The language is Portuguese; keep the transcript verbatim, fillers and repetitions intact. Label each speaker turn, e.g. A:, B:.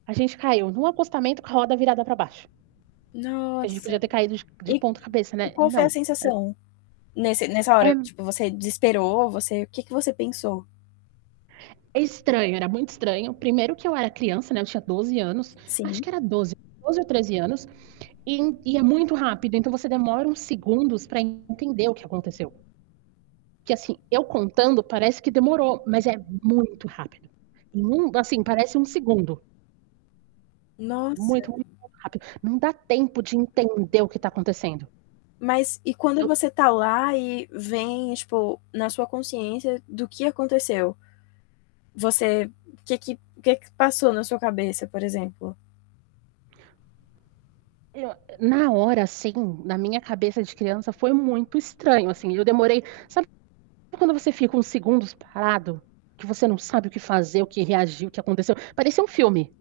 A: A gente caiu no acostamento com a roda virada para baixo. Que a gente
B: Nossa,
A: podia ter caído de de
B: e
A: ponta cabeça,
B: e
A: né, e
B: qual foi
A: não
B: a
A: a ge
B: sensação, nesse nessa
A: É
B: hora,
A: m
B: tipo, você desesperou, você, o que que você pensou?
A: É estranho, era muito estranho, primeiro que eu era criança, né, eu tinha doze anos, acho
B: Sim.
A: que era doze, doze ou treze anos, e e é muito rápido então você demora uns segundos para entender o que aconteceu que, assim, eu contando parece que demorou, mas é muito rápido. E num assim parece um segundo.
B: Nossa.
A: Muito, muito rápido, não dá tempo de entender o que tá acontecendo.
B: Mas e quando
A: Eu
B: você tá lá e vem, tipo, na sua consciência do que aconteceu? Você, que que, o que que passou na sua cabeça, por exemplo?
A: E o na hora assim, na minha cabeça de criança, foi muito estranho assim, eu demorei, sabe quando você fica uns segundos parado, que você não sabe o que fazer, o que reagir, o que aconteceu, parecia um filme.